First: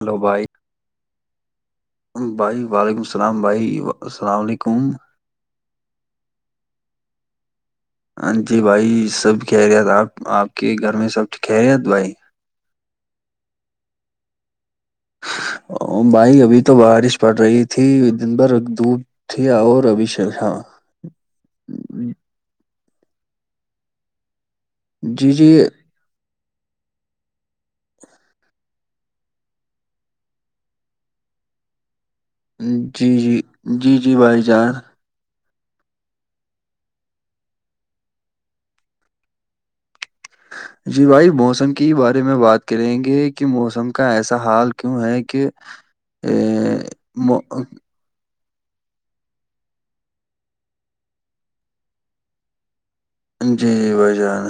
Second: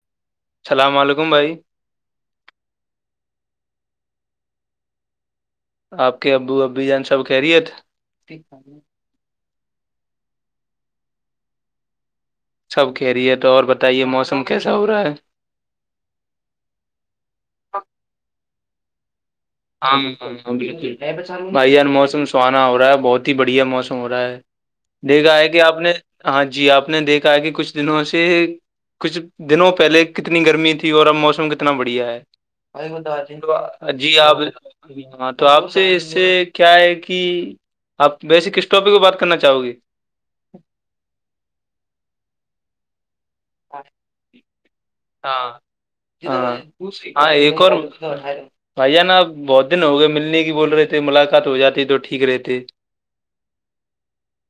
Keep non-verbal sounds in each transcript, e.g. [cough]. hello بھائی السلام علیکم بھائی بھائی وعلیکم السلام بھائی السلام علیکم آپ کے ابو ابی جان سب کہہ رہیے تھے یہ سب خہریت آپ آپ کے گھر میں سب خہریت بھائی سب کہہ رہی ہے تو اور بتائیے موسم کیسا ہو رہا ہے بھائی ابھی تو بارش پڑ رہی تھی دن بھر دھوپ اٹ آ اور ہاں ربھی شک ہاں، ہاں، شام بالکل بھائی ار موسم سہانا ہو رہا ہے بہت ہی بڑھیا موسم ہو رہا ہے جی دیکھا ہے جی کہ آپ نے ہاں جی آپ نے دیکھا ہے کہ کچھ دنوں سے کچھ دنوں پہلے کتنی گرمی تھی اور اب موسم کتنا بڑھیا ہے جی ب جی ب جی آپ بھائی جان اں تو آپ سے اس سے کیا ہے کہ آپ بیس کس ٹاپک میں بات کرنا چاہو گی جی بھائی موسم کی بارے میں بات کریں گے کہ موسم کا ایسا حال کیوں ہے کہ ہاں ا تو بھائییا نا آب بہت دن ہو گئے ملنے کی بول رہے تھے ملاقات ہو جاتی تو ٹھیک رہتے جی جی بھائی جان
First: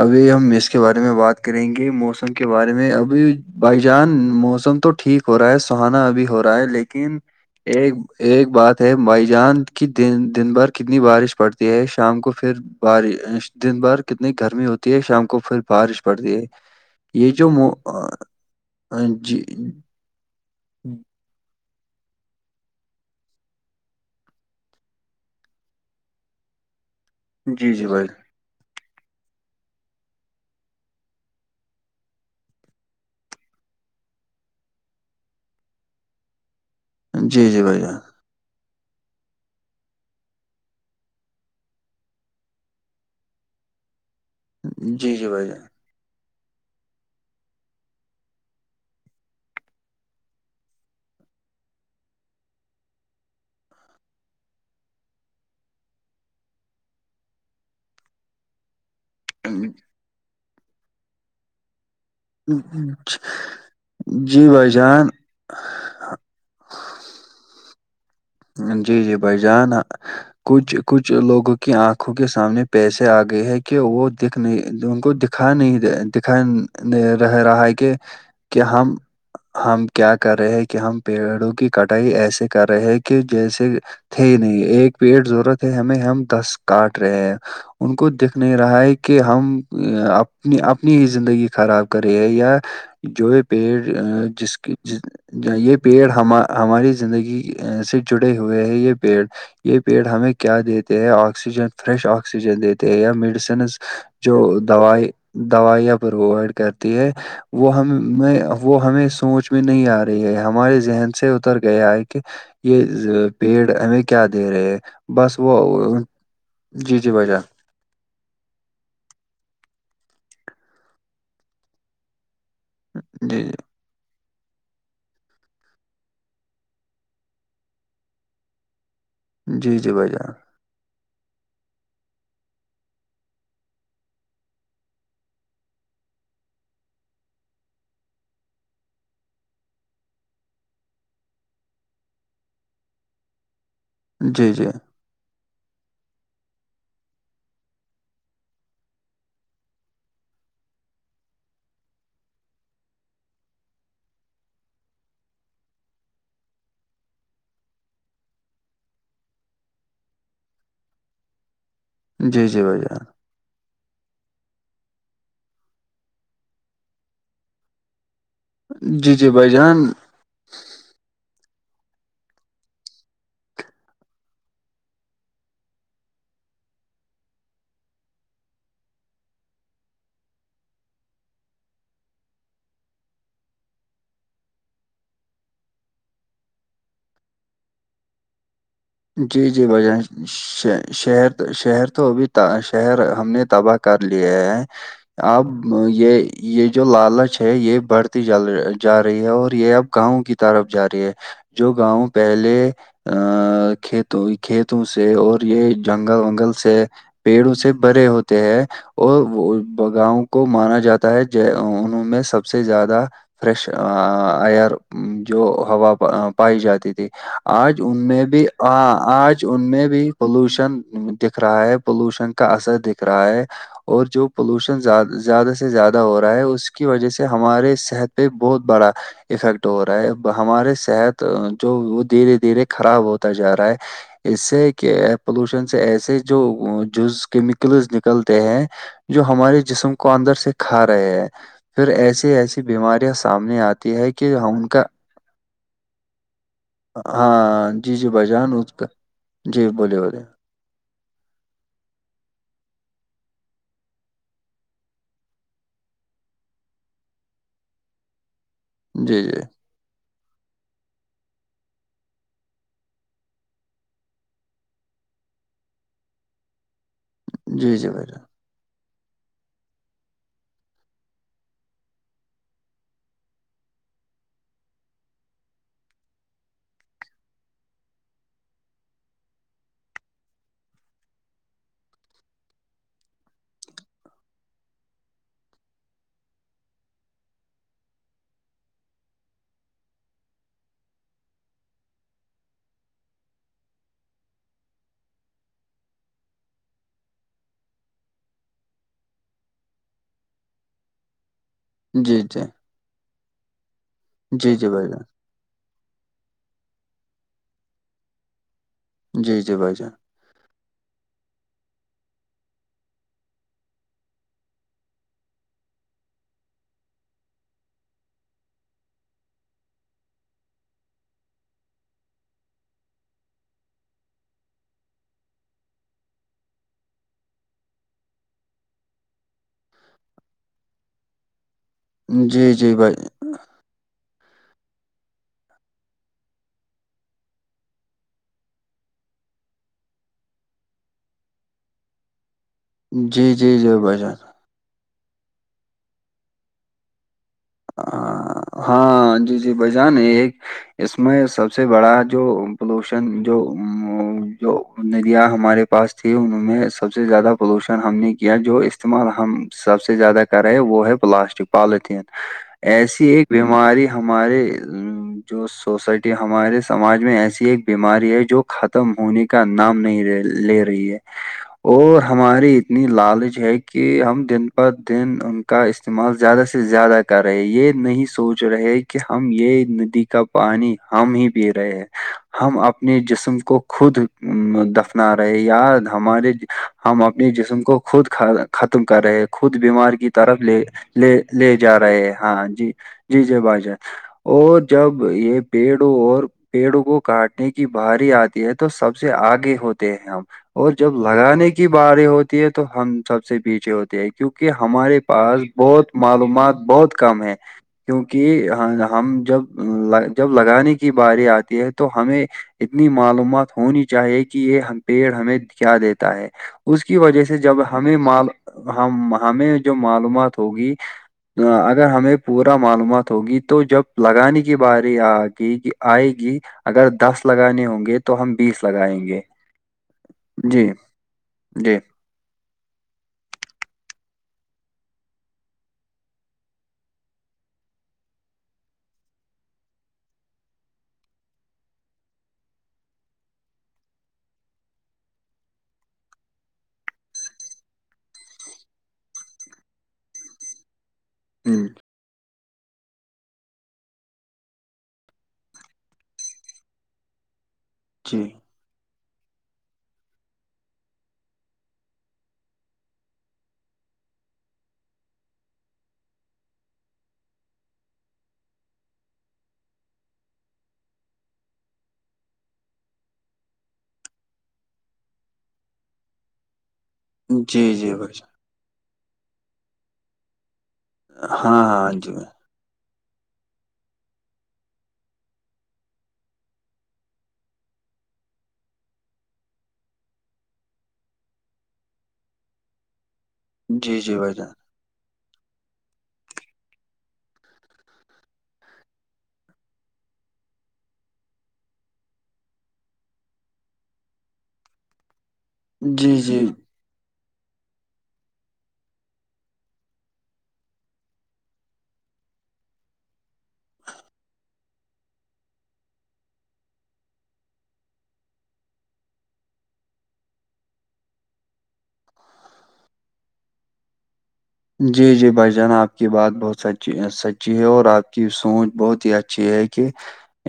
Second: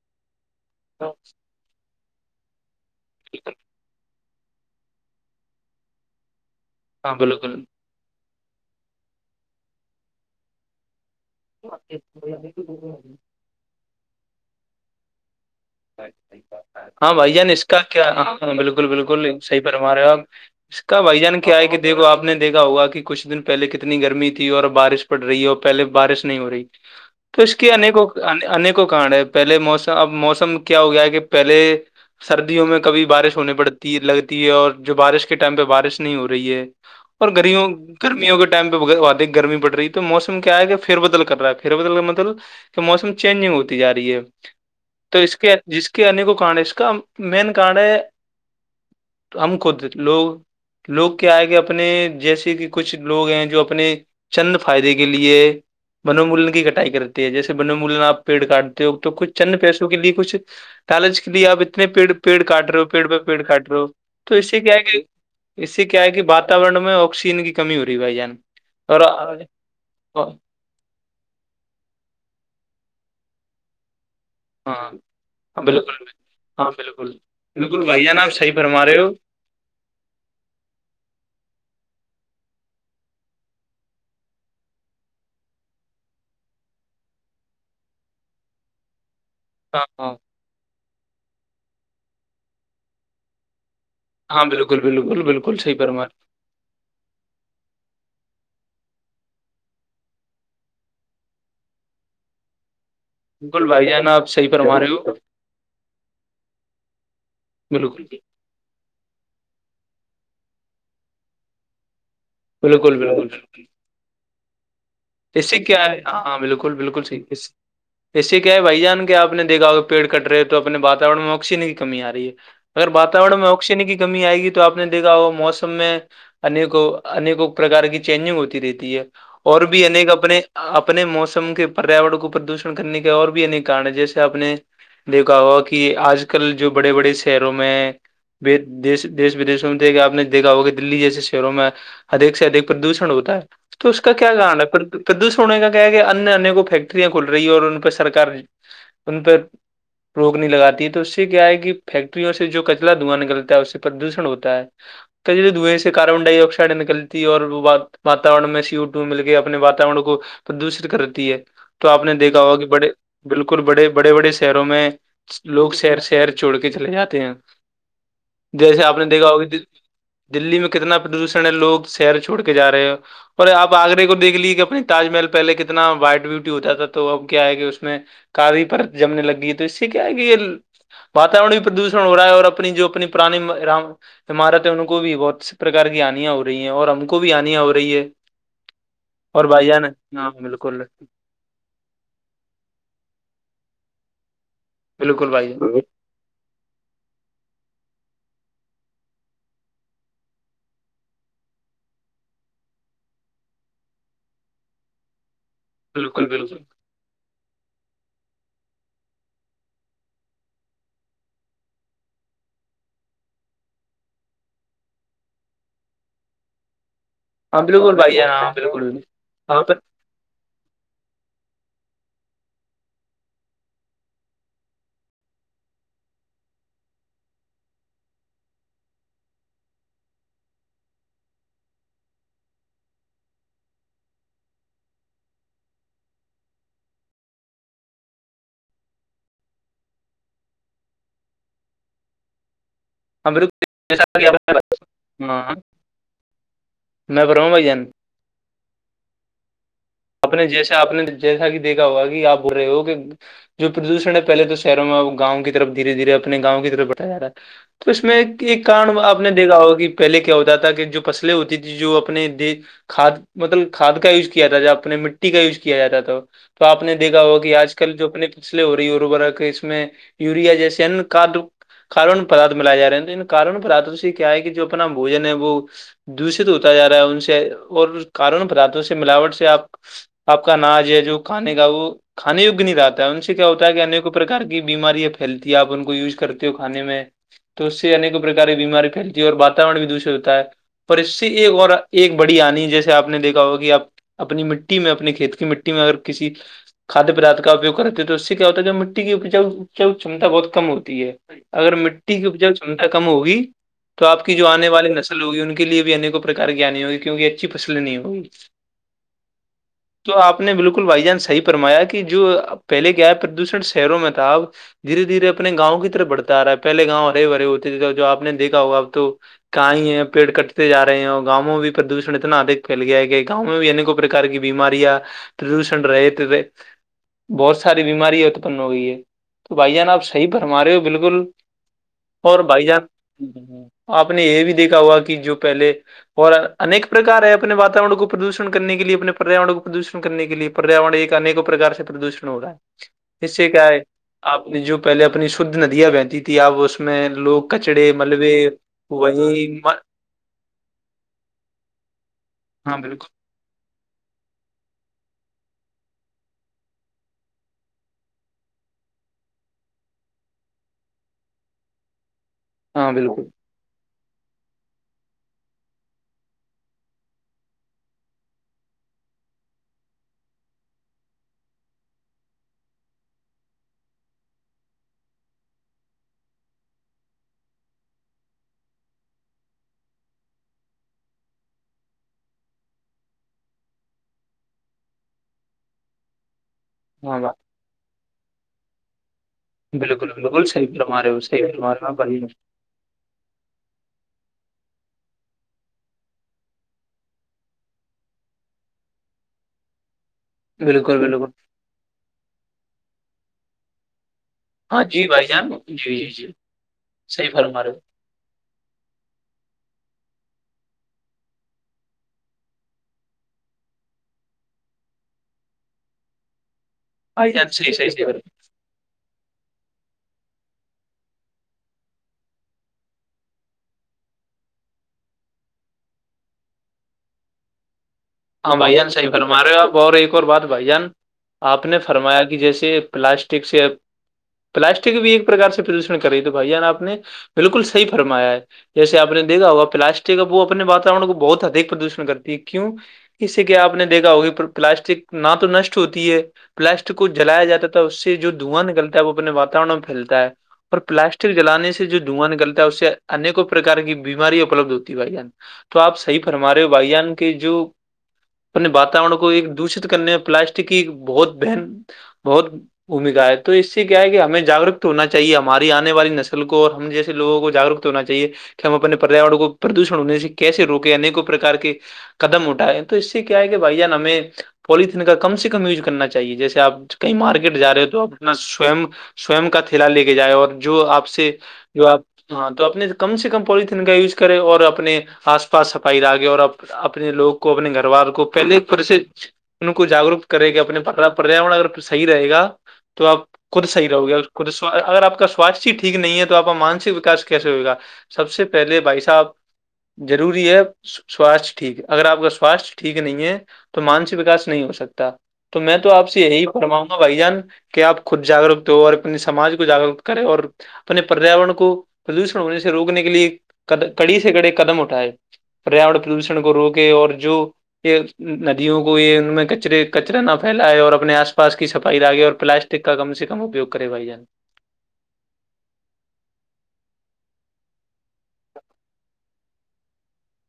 ابھی ہم اس کے بارے میں بات کریں گے موسم کے بارے میں ابھی بھائی جان موسم تو ٹھیک ہو رہا ہے سہانا ابھی ہو رہا ہے ہاں لیکن بالکل ایک بات ہے مائیجان کی دن بھر کتنی بارش پڑتی ہے شام کو پھر بارش دن بھر کتنی گرمی ہوتی ہے شام کو پھر بارش پڑتی ہے ہاں یہ بھیا جو نے اس مو کا آ، کیا ہاں ہاں بالکل آ، بالکل جی صحی پرم رہے ہو آپ اس کا بائیجان کیا کیائے کہ دیکو آپ نے دیکھا ہوا کہ کچھ دن پہلے کتنی گرمی تھی اور بارش پڑ رہی ہے اور پہلے بارش نہیں ہو رہی تو اس جی جی بھائی کےیکوںیکوں کار ہے پہلے موسم اب موسم کیا ہو گیا ہے کہ پہلے سردیوں میں کبھی بارش ہونے پڑتی لگتی ہے اور جو بارش کے ٹائم پہ بارش نہیں ہو رہی ہے اور جی جی گریوں بھائی جان گرمیوں کے ٹم پہدے گرمی پڑ رہی ہے تو موسم کیا ہے کہ فر بدل کر رہا ہے پر بدل کر مدل کہ موسم چینجنگ ہوتی جا رہی ہے جی تو جی اس بھائی کے جان جس کے انیکوں کن ہے اس کا مین کن ہے ہم خود لوگ لوگ کیا آئے کہ اپنے جیسے کہ کچھ لوگ ہیں جو اپنے چند فائدے کے لیے بنمولن کی کٹائی کرتی ہے جیسے بنمولن آپ پیڑ کاٹتے ہو تو کچھ چ پیسوں کے لیے کچھ لالچ کے لیے اپ اتنے پیڑ پیڑ کاٹ رہے ہو پیڑ ب پیڑ کاٹ رہ ہو تو جی اس سے بھائی کیا ہے کہ جان اس سے کیا ہے کہ واتاورن میں آکسیجن کی کمی ہو رہی ہے بھائی جان اور جی جی بھائی جان کچھ کچھ لوگوں کی آنکھوں کے سامنے پیسے آ گئے ہے کہ وہ دکھ نہیں ہاں ان کو دکھا نہیں بالکل دکھا ہاں بالکل رہ رہا ہے بالکل کہ بھائی جان آپ صحیح کیا فرما ہم رہے ہو ہم کیا کر رہے ہیں کہ ہم پیڑوں کی کٹائی ایسے کر رہے ہیں کہ کہ جیسے تھے نہیں ایک پیڑ ضرورت ہے ہمیں ہم دس کاٹ رہے ہیں ان کو دیکھ نہیں رہا ہے کہ ہم ہاں ہاں اپنی اپنی زندگی خراب کرے یا جو یہ پیڑ ہاں جس کی بالکل بالکل ج بالکل صحیح یہ فرما پیڑ رہے، ہم ہماری زندگی سے جڑے ہوئے ہیں یہ پیڑ یہ پیڑ ہمیں کیا دیتے ہیں آکسیجن فریش آکسیجن دیتے ہیں بالکل میڈیسنز بھائی جان آپ جو صحیح فرما رہے ہو دویں دوائیاں پرووائڈ کرتی ہے وہ ہم بالکل میں وہ ہمیں سوچ میں نہیں آ رہی ہے ہمارے ذہن سے اتر گیا ہے کہ بالکل بالکل یہ پیڑ ہمیں کیا دے رہے ہے کک کیا ہے ہاں ہاں بالکل بالکل جی صحیح بھائی جان اس سے کیا ہے بھائی جان کہ آپ نے دیکھا ا پیڑ کٹ رہے ہیں تو اپنے واورن میں آکسیجن کی کمی آ رہی ہے اگر واتاورن جی میں آکسیجن کی کمی آئے گی تو آپ نے دیکھا وہ موسم میں انیکوں انیکوں پرکار کی چینجنگ ہوتی رہتی ہے اور جی جی بھی جی بھائی انیک اپنے جان اپنے موسم کے پریاور کو پردوشن کرنے کے اور بھی انیک کارن ہیں جیسے اپنے دیکھا ہوا کہ آج کل جو بڑے بڑے شہروں میں دی دیش ودشوں میں تھ کہ آ نے دیکھا ہو کہ دلی جیسے شہروں میں ادک سے ادھ پردوشن ہوتا ہے تو اس کا کیا جی گان ہے جی پردوشن ہونے کا کیا کہ انیہ ان کو فیکٹریاں کھول رہی ہے اور ان پہ سرک ان پ روک نہیں لگاتی ہے تو اس سے کیا ہے کہ فیکٹریوں سے جو کچلا دھواں نکلتا ہے اس سے پردوشن ہوتا ہے ے دوئیں سے کاربن ڈائی آکسائڈ نکلتی ہے اور وہ واورن میں سیٹ مل گ اپنے وااتورن کو پردوشت کرتی ہے تو آپ نے دیکھا جی ہوگا جی کہ بھائی بڑے جان بالکل بڑے بڑے بڑے شہروں میں لوگ شر شہر چھوڑ کے چلے جاتے ہیں جیسے آپ نے جی دیکھا جی بھائی ہوگی جان دللی میں کتنا پردوشن ہے لوگ شہر چھڑ کے جا رہے ہیں اور آپ آگرے کو دیکھ لیے کہ اپنے تاج محل پہلے کتنا وائٹ ب بیوٹی ہوتا تھا تو اب کیا ہے کہ اس میں کدی پر جمنے لگ گی ہے تو اس سے کیا ہے کہ یہ وااتاورن بھی پردوشن ہو رہا ہے اور اپنی جو اپنی پرانی ہمارات ان کو بھی بہت سی پرکار کی آانیاں ہو رہی ہیں اور ہم کو بھی آنیاں ہو رہی ہے اور جی جی بھائی بھ جان ہاں بالکل شہر شہر تو اب شہر ہم نے تباہ کر لیے ہے بالکل اب بھائی جان یہ یہ جو لالچ ہے یہ بڑھتی جل جا رہی ہے اور یہ اب گاؤں کی طرف جا رہی ہے جو گاؤں پہلے ا کھیتوں کھیتوں سے اور یہ جنگل بالکل ونگل بالکل سے پیڑ اس سے بھرے ہوتے ہیں اور ب گاؤ کو مانا جاتا ہے ج انوں میں سب سے زیادہ فریش ایئر جو ہوا پائی جاتی تھی ہاں آج بالکل ان بھائی میں جان بھی ہاں بالکل آج ہاں ان میں بھی پولوشن دکھ رہا ہے پولوشن کا اثر دکھ رہا ہے اور جو پولوشن زیادہ سے زیادہ ہو رہا ہے اس کی وجہ سے ہمارے صحت پہ بہت بڑا افیکٹ ہو رہا ہے ہمارے صحت جو وہ دھیرے دھیرے خراب ہوتا جا رہا ہے اس سے کہ پولوشن سے ایسے جو جز کیمیکلز نکلتے ہیں جو ہمارے جسم کو اندر سے کھا رہے ہیں پھر ایسی ایسی بیماری بالکل، سامنے آتی ہے کہ ان کا ہاں میں بھروں بھائی ہاں جان ج بجان اس کا جی بولے بولے آپ نے جیسا آپ نے جیسا کہ دیکھا ہوا آپ بول رہے ہو کہ جو پردوشن ہے پلے تو شہروں میں اب گاؤں کی طف دھیرےھیے اپنے گاؤں کی طرف بٹا جا رہا تو اس میں ایک کارن آپ جی نے جی دیکھا ہوگا کہ پہلے کیا ہوتا تھا کہ جو فصلیں ہوتی تھی جو اپنے د کھاد مطلب کھاد کا یوز کیا تھا جب نی مٹی کا یوز کیا جاتا تھا تو آپ نے دیکھا ہوگا کہ آج جی جی کل جو بھائی اپنے جان فلے ہو رہی ہے اورربر کہ اس میں یوریا جیسے ان کڈ کارون پدھ ملاائے ج رہے ہیں کارون پدات کیا ہے کہ جو اپنا بوجن ہے وہ دوشت ہوتا ج رہا ہے ان سے اور کارون پدارتوں سے ملاوٹ سے آپ آپ کا ناج ہے جو کھانے کا وہ کھانے یگ نہیں رہتا ہے ان سے کیا ہوتا ہے کہ انیک پرکار کی بیماریاں پھیلتی ہے آپ ان کو یوز کرتے ہو کھانے میں تو اس سےیک پرکاراری بیماری پھیلتی ہے اور واورن بھی دشت ہوتا ہے پر اس سے ایک اور ایک بڑی آنی جیسے آپ نے دیکھا ہو کہ آپ اپنی م مٹی میں اپنے کھیت کی مٹی میں اگر کسی کھاد پدارھ کا اپیوگ کرتے ہیں تو اس سے کیا ہوتا ہے جو مٹی کی کھمتا بہت کم ہوتی ہے اگر مٹی جی کی جی اپجا چمتا کم ہوگی تو آپ کی جو جی آنے جی بھائی والی جان نسل ہوگی ان کی کے لیے بھی انیک پرک گنی ہوگی کیونک اچھی فسل نہیں ہوگی جی جی بھائی جان تو آپ نے بالکل بھائی جان صحیح فرمایا کہ جو پہلے کیا ہے پردوشن شہروں میں تھا دھیرے دھیرے اپنے گاؤں کی طرف بڑھتا رہا ہے پہلے گاؤں ہرے بھرے ہوتے تھے تو ج آپ نے دیکا ہوگا اب تو کہئی ہیں پیڑ کٹتے ج رہے ہیں اور گاؤں میں بھی پردوشن اتنا ادھک پھیل گیا ہے کہ گاؤں میں یعنی کو پرکار کی بیماریاں پردوشن رہے تھے بہت ساری بیمارییاں اتپن ہو گئی ہے تو بھائی جان آپ صحیح بھرما رہے ہو بالکل اور جی بھائی جی جان آپ نے یہ بھی دیکھا ہوا کہ جو پہلے اور ایک پرکار ہے اپنے وااتاورن کو پردوشن کرنے کے لیے اپنے پریاور کو پردوشن کرنے کے لیے پریاور ایک انیکوں پرکار سے پردوشن ہوگا ہے جی اس سے جی کیا جی ہے بھائی جان آپ نے جو پہلے اپنی شھ ندیاں بہنتی تھی آپ اس میں لوگ کچڑے ہ ملبے ہاں جی وہی جی بھ جان ایک اس میں سب سے بڑا جو ہاں پولوشن بالکل جو جو ندیاں ہمارے پاس تیں ان میں سب سے زیادہ پولوشن ہم نے کیا جو استعمال ہم سب سے زیادہ ا ہے وہ ہے پلاسٹک پالیتھیین ہاں ایسی بالکل ایک بیماری ہمارے جو سوسائٹی ہمارے سماج میں ایسی ایک بیماری ہے جو ختم ہونے کی کا نام نہیں لے رہی ہے اور ہماری اتنی لالچ ہے کہ ہم دن پر دن ان کا م زیادہ زیادہ [unintelligible] کر رہے یہ نہیں سوچ رہے کہ ہم یہ ندی کا پانی ہم ہی پی رہے ہیں ہم اپنے جسم کو خود دفنا رہے یا ہمارے ہم ہاں اپنی جسم کو خود ختم کر رہے خود بیمار کی بالکل طرف بالکل لے صحیح فرما رہے لے ہو صحیح لے فرما جا ہو رہے بھائی ہاں جی جی جی بھائی جان اور جب یہ پیڑوں اور پیڑوں کو کاٹنے کی بھاری آتی ہے تو سب سے آگے ہوتے ہیں ہم اور جب بالکل بالکل لگانے کی باری ہوتی ہے تو ہم سب سے پیچھے ہوتی ہے کیونکہ ہاں ہمارے جی بھائی پاس جان جی بہت جی جی معلومات بہت کم صحیح ہے فرما رہے ہو کیونکہ کہ ہم جب جب لگانے کی باری آتی ہے تو ہمیں اتنی معلومات ہونی چاہیے کہ یہ پیڑ ہمیں کیا دیتا ہے اس کی وجہ بھائی سے جان جب صحیح صحیح ہمیں صحیح ہم ہمیں جو معلومات ہوگی اگر ہمیں پورا معلومات ہوگی تو جب لگانے کی باری آ گئی آئے گی اگر دس لگانے ہوں گے تو ہم ہاں بیس بھائی جان لگائیں صحیح گے فرما رہے ہو آپ اور ایک اور بات بھائی جی جان آپ نے جی فرمایا کہ جیسے پلاسٹک سے پلاسٹک بھی ایک پرکار سے پردوشن کر رہی تو بھائی جان آپ نے بالکل صحی فرمایا ہے جیسے آپ نے دیکھا ہوگا پلاسٹک اب وہ اپنے واورن کو بہت ادک پردوشن کرتی ہے کیوں اس سے کہ آپ نے دیکھا ہوگی پلاسٹک نہ تو نشٹ ہوتی ہے پلاسٹک کو جلایا جاتا تھا اس سے جو دھواں نکلتا ہے وہ اپنے واورن میں پھیلتا ہے اور پلاسٹک جلانے سے جو دھواں نکلتا ہے اس سے انیکوں پرکار کی بیمارییا اپلبد ہوتی بھائی جان تو آپ صحی فرما رہے ہو بھائی جان کے جو جی اپنے واتورن کو ایک دوشت کرنے میں پلاسٹک کی بہت بن بہت بھومکا ہے تو اس سے کیا ہے کہ ہمیں جاگروک ہونا چاہیے ہماری آنے والی نسل کو اور ہم جیسے لگوں کو جاگروک ہونا چاہیے کہ ہم اپنے پریاور کو پردوشن ہونے سے کیسے روکے ایکوں پرار کے قدم اٹھائے تو اس سے کیا ہے کہ بھائی جان ہمیں پولیتھیین کا کم سے کم یوز کرنا چاہیے جیسے آپ کہئی مارکیٹ جی جا رہے ہو جی تو بھائی اپنا سو سوم کا تھیلا لے کے جائے اور جو آپ جان سے ہاں جو ہاں جی آپ ہاں تو آنے کم سے کم پولیتین کا یوز کرے اور اپنے آس پاس صفائی لاگے اور اپنے لوگ کو اپنے گھر وار کو پہلے پرسھ ان کو جاگروک کرے گا اپنے پریاور اگر صحی رہے گا تو آپ خود صح جی رہو جی گے بھائی جان خ اگر آپ کا سوستھ ہی ٹھیک نہیں ہے تو آپ کا مانسک وکاس کیسے ہوئے گا سب سے پہلے بھائی صاحب ضروری ہے سواستھ ٹھیک ہے اگر آپ کا سواستھ ٹھیک نہیں ہے تو مانسی وکاس نہیں ہو سکتا تو میں تو آپ جی سے جی یہی فرماؤں گا بھائی جان کہ آپ خود جاگروک ہو اور اپنے سماج کو جاگرک کریں اور اپنے پریاورن کو پردوشن ہونے سے روکنے کے لیے کڑی سے کڑے قدم اٹھائے پریاور پردوشن کو روکے اور جو یہ ندیوں کو یہ ان میں کچرے کچرا نہ پھیلائے اور اپنے آس پاس کی صفائی لاگے اور پلاسٹک ٹکا کم سے کم اپیوگ کرے بائی جان جی جی بھائی جان آپ کی بات بہت سچی سچی ہے اور آپ کی سوچ بہت ہی اچھی ہے کہ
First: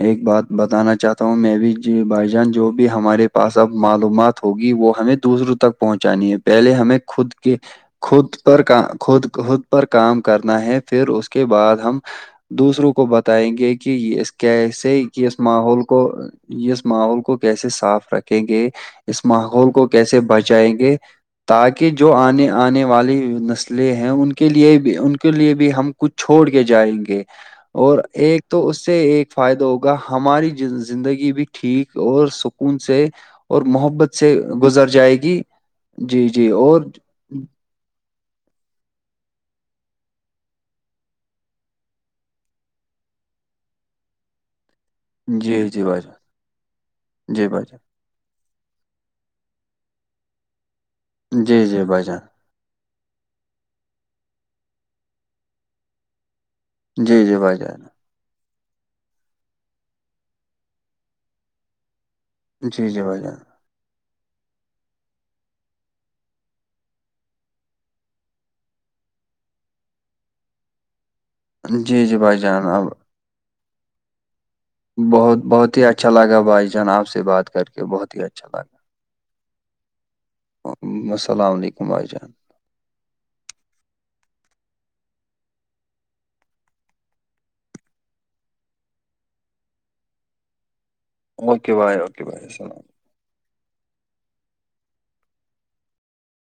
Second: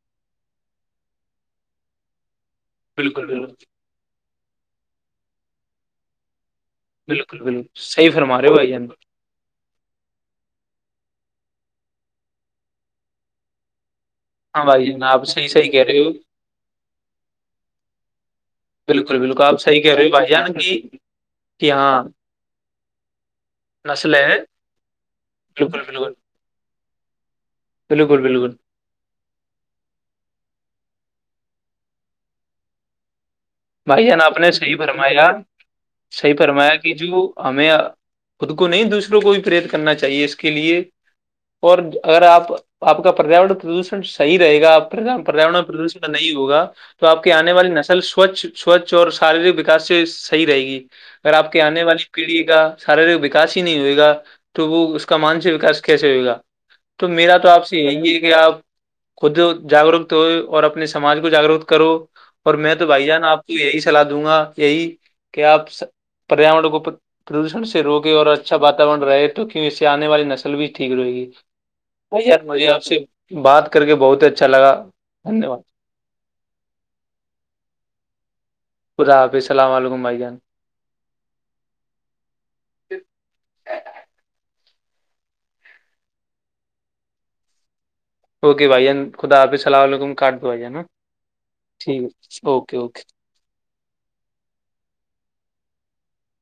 ایک بات بتانا چاہتا ہوں میں بھی ج بائی جان جو بھی ہمارے پاس اب معلومات ہوگی وہ ہمیں دوسروں تک پہنچانی ہے پہلے ہمیں خود کے صحیح خود فرما رہے ہو پر بھائی کا جان خود خود پر کام کرنا ہے پھر اس کے بعد ہم دوسروں کو بتائیں گے کہ یہ ہاں بھائی کیسے جان آپ کہ اس صحیح صحیح ماحول کہہ رہے کو ہو اس ماحول کو کیسے صاف رکھیں گے بالکل اس بالکل آپ ماحول صحیح کو کہہ رہے ہو کیسے بھائی جان بچائیں کی گے کہ تاکہ ہاں جو آنے آنے والی نسلیں ہیں نسل ان ہے کے لیے بھی ان کے لیے بھی بالکل ہم کچھ بالکل چھوڑ کے جائیں گے اور بالکل ایک بالکل تو اس سے ایک فائدہ ہوگا ہماری زندگی بھی ٹھیک اور سکون سے اور بھائی محبت جان سے آپ نے صحیح گزر جائے فرمایا گی جی صحیح جی فرمایا اور کہ جو ہمیں خود کو نہیں دوسروں کو بھی پرییرت کرنا چاہیے اس کے لیے اور اگر آپ آپ کا پریاورن پردوشن صحیح رہے گا آپ پریاورن اور جی جی بھائی پردوشن جان نہیں ہوگا تو آپ کی جی آنے بھائی والی نسل سوچھ سوچھ اور شارییرک وکاس سے صحیح رہے گی اگر جان آپ کی جی آنے جی والی بھائی جان پیڑھی کا شارییرک وکاس ہی نہیں ہوئے گا تو وہ اس کا مانسک وکا کیسے ہوئے گا تو جی میرا جی تو بھائی آپ سے جان یہی ہے کہ آپ خود جاگروک ہو اور اپنے سماج کو جاگروک کرو اور میں تو بھائی جان آپ یہی سلاح دوں گا یہی کہ آپ پریاور کو پردوشن سے روکے اور اچھا واتاورن رہے تو کیوں اس سے آنے والی نسل بھی ٹھیک رہے گی جی جی بھائی یار جان مجھے آپ اب سے بات کر کے بہت ہی اچھا لگا بہت دھنیہ واد بہت ہی اچھا لگا بھائی جان آپ سے بات کر کے بہت ہی اچھا لگا خدا حافظ سلام علیکم بھائی جان سلام علیکم بائی جان اوکے بھائی جان خدا آپ صلام علیکم کاٹ دو بھائی جان نا اوکے بھائی ٹھیک ہے اوکے بھائی اوکے السلام اوکے